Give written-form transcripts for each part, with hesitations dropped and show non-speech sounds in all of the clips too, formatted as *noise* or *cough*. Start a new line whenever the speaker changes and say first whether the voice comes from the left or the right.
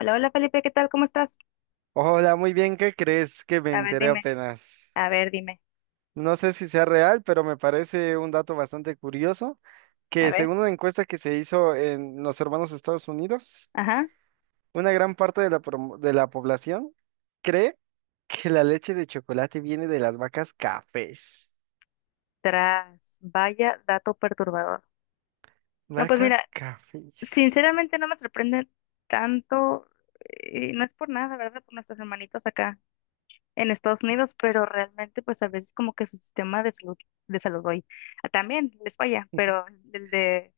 left: Hola, hola Felipe, ¿qué tal? ¿Cómo estás?
right: Hola, muy bien, ¿qué crees que me
left: A ver,
right: enteré
left: dime,
right: apenas?
left: a ver, dime,
right: No sé si sea real, pero me parece un dato bastante curioso
left: a
right: que
left: ver.
right: según una encuesta que se hizo en los hermanos Estados Unidos,
left: Ajá,
right: una gran parte de de la población cree que la leche de chocolate viene de las vacas cafés.
left: tras, vaya dato perturbador. No, pues
right: Vacas
left: mira,
right: cafés.
left: sinceramente no me sorprende tanto, y no es por nada, ¿verdad? Por nuestros hermanitos acá en Estados Unidos, pero realmente pues a veces como que su sistema de salud, hoy también les falla, pero
right: *laughs*
left: el de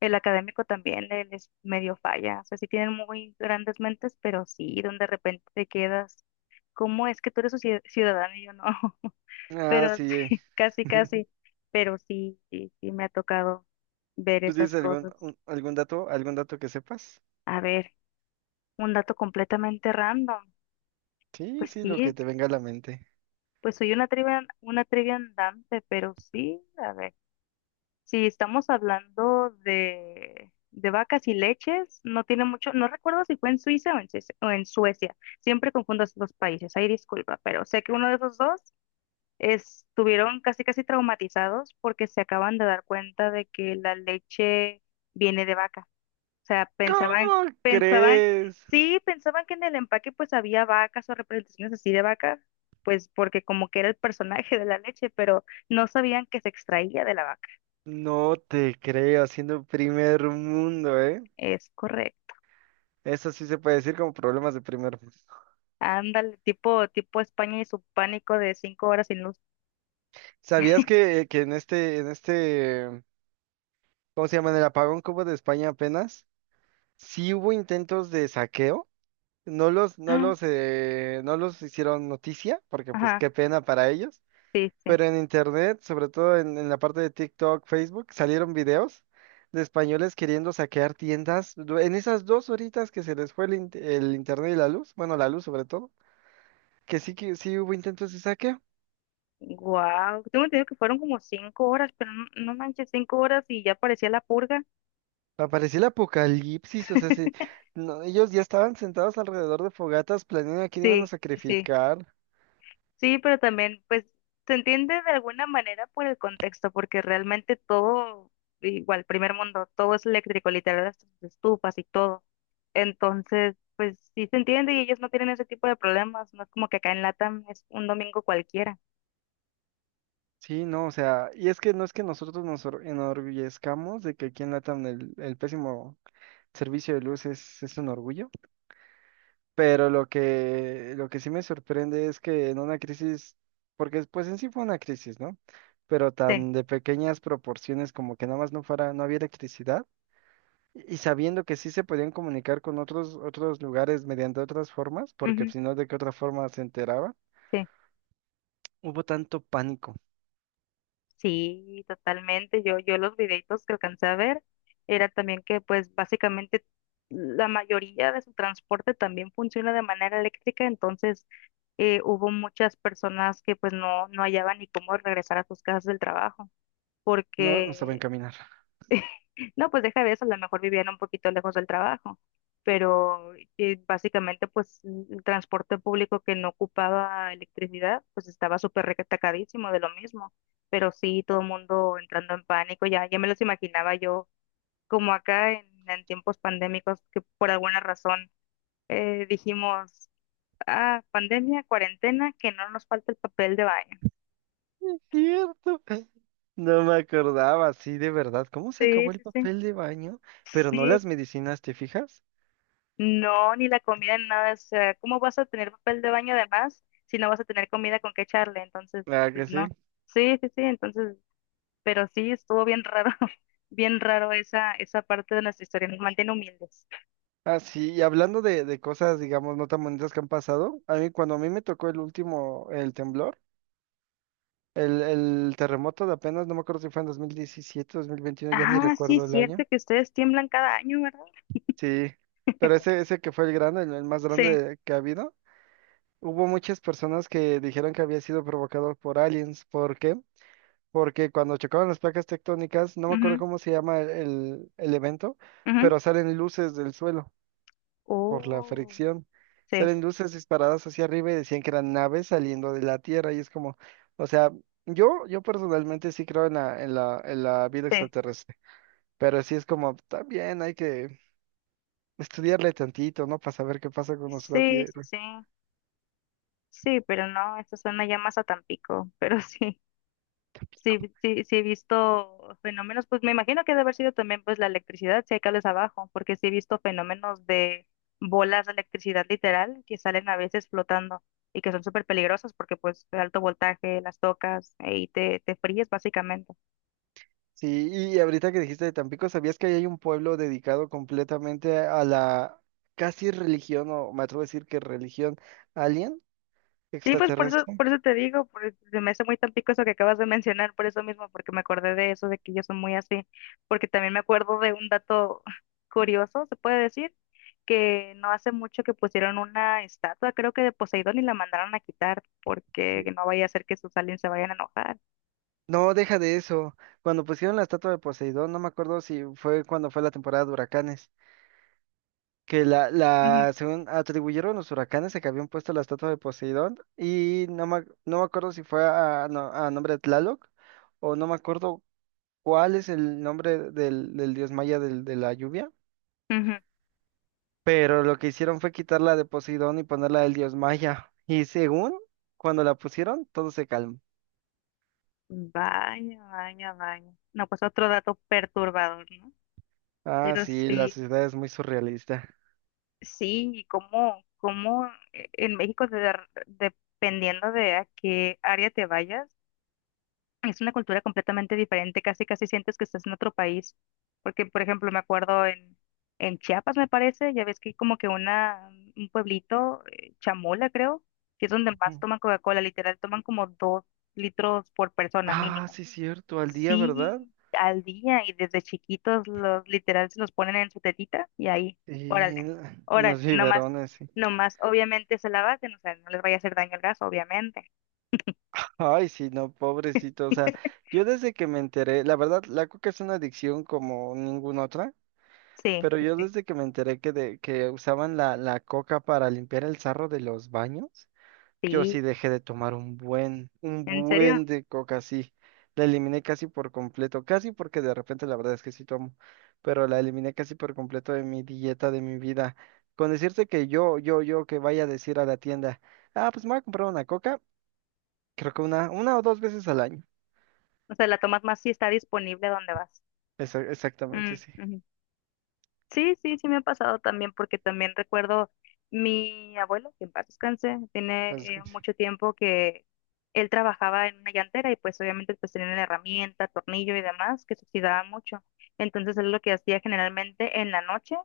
left: el académico también les medio falla. O sea, sí tienen muy grandes mentes, pero sí, donde de repente te quedas, ¿cómo es que tú eres su ciudadano y yo no?
right: Ah,
left: Pero
right: sí.
left: sí, *laughs* casi,
right: *laughs*
left: casi, pero sí, sí, sí me ha tocado ver
right: ¿Tú tienes
left: esas cosas.
right: algún dato que sepas?
left: A ver, un dato completamente random.
right: Sí,
left: Pues
right: sí, lo que
left: sí,
right: te venga a la mente.
left: pues soy una trivia andante, pero sí, a ver, si estamos hablando de vacas y leches, no tiene mucho, no recuerdo si fue en Suiza o en Suecia, siempre confundo esos dos países, ahí disculpa, pero sé que uno de esos dos estuvieron casi casi traumatizados porque se acaban de dar cuenta de que la leche viene de vaca. O sea, pensaban,
right: ¿Cómo
left: pensaban,
right: crees?
left: sí, pensaban que en el empaque pues había vacas o representaciones así de vaca, pues porque como que era el personaje de la leche, pero no sabían que se extraía de la vaca.
right: No te creo, siendo primer mundo, ¿eh?
left: Es correcto.
right: Eso sí se puede decir como problemas de primer mundo.
left: Ándale, tipo España y su pánico de 5 horas sin luz.
right: ¿Sabías
left: *laughs*
right: que, que en este, ¿cómo se llama? En el apagón que hubo de España apenas, sí hubo intentos de saqueo.
left: Ah,
right: No los hicieron noticia, porque pues
left: ajá,
right: qué pena para ellos.
left: sí, sí.
right: Pero en internet, sobre todo en la parte de TikTok, Facebook, salieron videos de españoles queriendo saquear en esas dos horitas que se les fue el internet y la luz, bueno, la luz sobre todo, que sí hubo intentos de saqueo.
left: Wow, tengo entendido que fueron como 5 horas, pero no, no manches, 5 horas y ya parecía la purga.
right: Apareció el apocalipsis, o sea,
left: *laughs*
right: no, ellos ya estaban sentados alrededor de fogatas planeando a quién iban a
left: Sí, sí, sí,
right: sacrificar.
left: sí, pero también, pues, se entiende de alguna manera por el contexto, porque realmente todo, igual, primer mundo, todo es eléctrico, literal, las estufas y todo. Entonces, pues, sí se entiende y ellos no tienen ese tipo de problemas, no es como que acá en Latam es un domingo cualquiera.
right: Sí, no, o sea, y es que no es que enorgullezcamos de que aquí en LATAM el pésimo servicio de luz es un orgullo, pero lo que sí me sorprende es que en una crisis, porque pues en sí fue una crisis, ¿no? Pero
left: Sí,
right: tan de pequeñas proporciones como que nada más no fuera, no había electricidad. Y sabiendo que sí se podían comunicar con otros, otros lugares mediante otras formas, porque
left: ujú,
right: si no, ¿de qué otra forma se enteraba?
left: sí.
right: Hubo tanto pánico.
left: Sí, totalmente. Yo los videitos que alcancé a ver era también que pues básicamente la mayoría de su transporte también funciona de manera eléctrica, entonces hubo muchas personas que pues no, no hallaban ni cómo regresar a sus casas del trabajo,
right: No, no saben
left: porque
right: caminar.
left: *laughs* no, pues deja de eso, a lo mejor vivían un poquito lejos del trabajo, pero básicamente pues el transporte público que no ocupaba electricidad, pues estaba súper recatacadísimo de lo mismo, pero sí todo el mundo entrando en pánico, ya, ya me los imaginaba yo como acá en tiempos pandémicos que por alguna razón dijimos, ah, pandemia, cuarentena, que no nos falta el papel de baño.
right: Es cierto. No me acordaba, sí, de verdad. ¿Cómo se
left: Sí,
right: acabó el
left: sí, sí.
right: papel de baño? Pero no
left: Sí,
right: las medicinas, ¿te fijas?
left: no, ni la comida, ni nada. O sea, ¿cómo vas a tener papel de baño además si no vas a tener comida con qué echarle? Entonces,
right: Claro
left: pues
right: que sí.
left: no. Sí, sí, sí, entonces, pero sí, estuvo bien raro, *laughs* bien raro esa parte de nuestra historia. Nos mantiene humildes.
right: Ah, sí, y hablando de cosas, digamos, no tan bonitas que han pasado, a mí cuando a mí me tocó el último, el temblor, el terremoto de apenas, no me acuerdo si fue en 2017, 2021, ya ni
left: Ah, sí,
right: recuerdo
left: es
right: el
left: cierto
right: año.
left: que ustedes tiemblan cada año, ¿verdad?
right: Sí, pero ese que fue el grande, el más
left: Sí.
right: grande que ha habido, hubo muchas personas que dijeron que había sido provocado por aliens. ¿Por qué? Porque cuando chocaban las placas tectónicas, no me acuerdo
left: Mhm,
right: cómo se llama el evento,
left: mhm.
right: pero salen luces del suelo por la
left: Oh,
right: fricción.
left: sí,
right: Salen luces disparadas hacia arriba y decían que eran naves saliendo de la Tierra. Y es como, o sea, yo personalmente sí creo en en la vida
left: sí,
right: extraterrestre, pero sí es como, también hay que estudiarle tantito, ¿no? Para saber qué pasa con nuestra
left: sí, sí,
right: tierra.
left: sí. Sí, pero no, esto suena ya más a Tampico, *laughs* pero sí. Sí, sí, sí he visto fenómenos, pues me imagino que debe haber sido también pues la electricidad, si hay cables abajo, porque sí he visto fenómenos de bolas de electricidad literal que salen a veces flotando y que son súper peligrosas porque pues de alto voltaje las tocas y te fríes básicamente.
right: Sí, y ahorita que dijiste de Tampico, ¿sabías que ahí hay un pueblo dedicado completamente a la casi religión, o me atrevo a decir que religión alien,
left: Sí, pues
right: extraterrestre?
left: por eso te digo, se me hace muy tan pico eso que acabas de mencionar, por eso mismo, porque me acordé de eso, de que ellos son muy así, porque también me acuerdo de un dato *laughs* curioso, se puede decir, que no hace mucho que pusieron una estatua, creo que de Poseidón, y la mandaron a quitar, porque
right: Sí.
left: no vaya a ser que sus aliens se vayan a enojar.
right: No, deja de eso. Cuando pusieron la estatua de Poseidón, no me acuerdo si fue cuando fue la temporada de huracanes, que
left: Ujú,
right: la, según atribuyeron los huracanes a que habían puesto la estatua de Poseidón, y no me acuerdo si fue a, no- a nombre de Tlaloc, o no me acuerdo cuál es el nombre del dios maya de la lluvia,
left: ujú.
right: pero lo que hicieron fue quitarla de Poseidón y ponerla del dios maya. Y según cuando la pusieron, todo se calmó.
left: Vaya, vaya, vaya. No, pues otro dato perturbador, ¿no?
right: Ah,
left: Pero
right: sí, la
left: sí.
right: sociedad es muy surrealista.
left: Sí, y cómo en México, dependiendo de a qué área te vayas, es una cultura completamente diferente, casi casi sientes que estás en otro país. Porque, por ejemplo, me acuerdo en Chiapas, me parece, ya ves que hay como que una, un pueblito, Chamola, creo, que es donde más
right: Ujú.
left: toman Coca-Cola, literal, toman como 2 litros por persona
right: Ah,
left: mínimo.
right: sí, cierto, al día, ¿verdad?
left: Sí, al día y desde chiquitos los literal se los ponen en su tetita y ahí,
right: Y
left: órale,
right: en, en los
left: órale, no más,
right: biberones, sí.
left: no más, obviamente se la baten, o sea, no les vaya a hacer daño el gas, obviamente.
right: Ay, sí, no, pobrecito. O sea,
left: *laughs*
right: yo desde que me enteré, la verdad, la coca es una adicción como ninguna otra,
left: Sí,
right: pero
left: sí,
right: yo
left: sí,
right: desde que me enteré que, de, que usaban la coca para limpiar el sarro de los baños. Yo sí
left: sí,
right: dejé de tomar un
left: ¿en serio?
right: buen de coca, sí. La eliminé casi por completo, casi porque de repente la verdad es que sí tomo, pero la eliminé casi por completo de mi dieta, de mi vida. Con decirte que yo que vaya a decir a la tienda, ah, pues me voy a comprar una coca, creo que una o dos veces al año.
left: O sea, la tomas más si está disponible donde vas.
right: Exactamente,
left: Mm,
right: sí.
left: ujú. Sí, sí, sí me ha pasado también, porque también recuerdo mi abuelo, que en paz descanse, tiene
right: Cosas como así.
left: mucho tiempo que él trabajaba en una llantera y pues obviamente pues tenía una herramienta, tornillo y demás que se oxidaba mucho. Entonces él lo que hacía generalmente en la noche,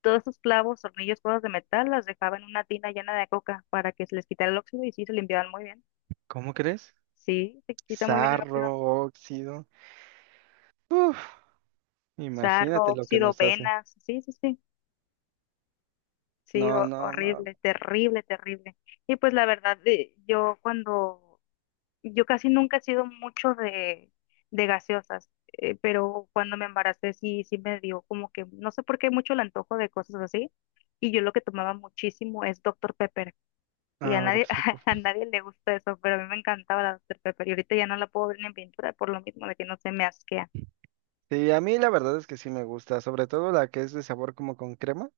left: todos esos clavos, tornillos, cosas de metal, las dejaba en una tina llena de coca para que se les quitara el óxido y sí, se limpiaban muy bien.
right: ¿Cómo crees?
left: Sí, se quita muy bien el óxido.
right: Sarro, óxido. Uf, imagínate
left: Sarro,
right: lo que
left: óxido,
right: nos hace.
left: venas, sí, sí, sí. Sí,
right: No, no, no.
left: horrible, terrible, terrible. Y pues la verdad, yo casi nunca he sido mucho de gaseosas, pero cuando me embaracé sí, sí me dio como que, no sé por qué mucho el antojo de cosas así. Y yo lo que tomaba muchísimo es Doctor Pepper. Y a
right: No, no,
left: nadie,
right: doctor.
left: *laughs* a nadie le gusta eso, pero a mí me encantaba la Doctor Pepper. Y ahorita ya no la puedo ver ni en pintura por lo mismo de que no se me asquea.
right: Sí, a mí la verdad es que sí me gusta, sobre todo la que es de sabor como con crema,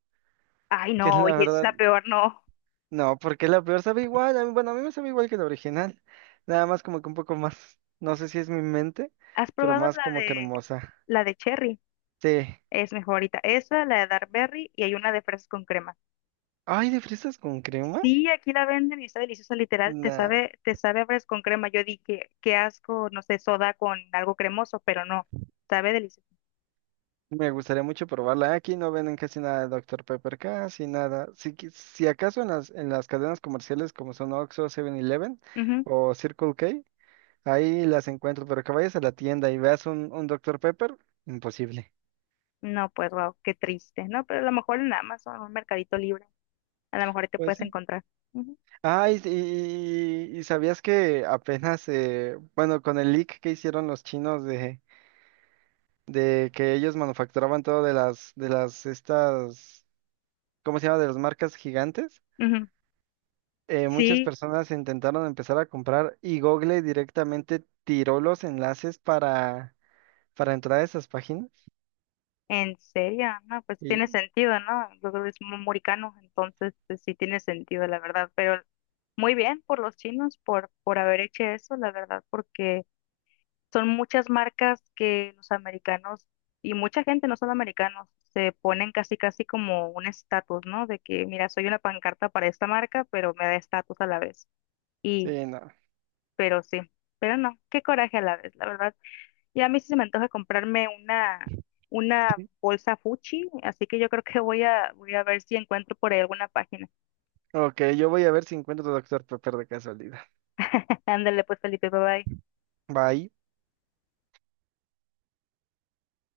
left: Ay,
right: *laughs* que
left: no,
right: la
left: oye, es
right: verdad,
left: la peor, no.
right: no, porque la peor sabe igual, bueno, a mí me sabe igual que la original, nada más como que un poco más, no sé si es mi mente,
left: ¿Has
right: pero
left: probado
right: más
left: la
right: como que
left: de,
right: hermosa.
left: la de Cherry?
right: Sí.
left: Es mi favorita. Esa, la de Dark Berry y hay una de fresas con crema.
right: Ay, ¿de fresas con crema?
left: Sí, aquí la venden y está deliciosa, literal. Te
right: Nah,
left: sabe, te sabe a fresas con crema. Yo di que qué asco, no sé, soda con algo cremoso, pero no, sabe delicioso.
right: me gustaría mucho probarla. Aquí no venden casi nada de Doctor Pepper, casi nada. Si, si acaso en las cadenas comerciales como son Oxxo, Seven eleven
left: Ujú.
right: o Circle K, ahí las encuentro, pero que vayas a la tienda y veas un doctor Pepper, imposible.
left: No, pues wow, qué triste, ¿no? Pero a lo mejor en Amazon, un mercadito libre, a lo mejor ahí te
right: Pues
left: puedes
right: sí.
left: encontrar. Ujú.
right: Ah,
left: Sí.
right: y sabías que apenas, bueno, con el leak que hicieron los chinos de que ellos manufacturaban todo de estas, ¿cómo se llama? De las marcas gigantes,
left: Ujú.
right: muchas
left: Sí,
right: personas intentaron empezar a comprar y Google directamente tiró los enlaces para entrar a esas páginas.
left: ¿en serio? No, pues
right: Y
left: tiene sentido, ¿no? Yo creo que es muricano, entonces pues, sí tiene sentido, la verdad. Pero muy bien por los chinos por haber hecho eso, la verdad, porque son muchas marcas que los americanos y mucha gente, no solo americanos, se ponen casi casi como un estatus, ¿no? De que, mira, soy una pancarta para esta marca, pero me da estatus a la vez. Y,
right: sí, no.
left: pero sí, pero no, qué coraje a la vez, la verdad. Ya a mí sí se me antoja comprarme una
right: *laughs*
left: bolsa Fuchi, así que yo creo que voy a ver si encuentro por ahí alguna página.
right: Ok, yo voy a ver si encuentro doctor Pepper de casualidad.
left: Ándale pues, Felipe, bye bye.
right: Bye.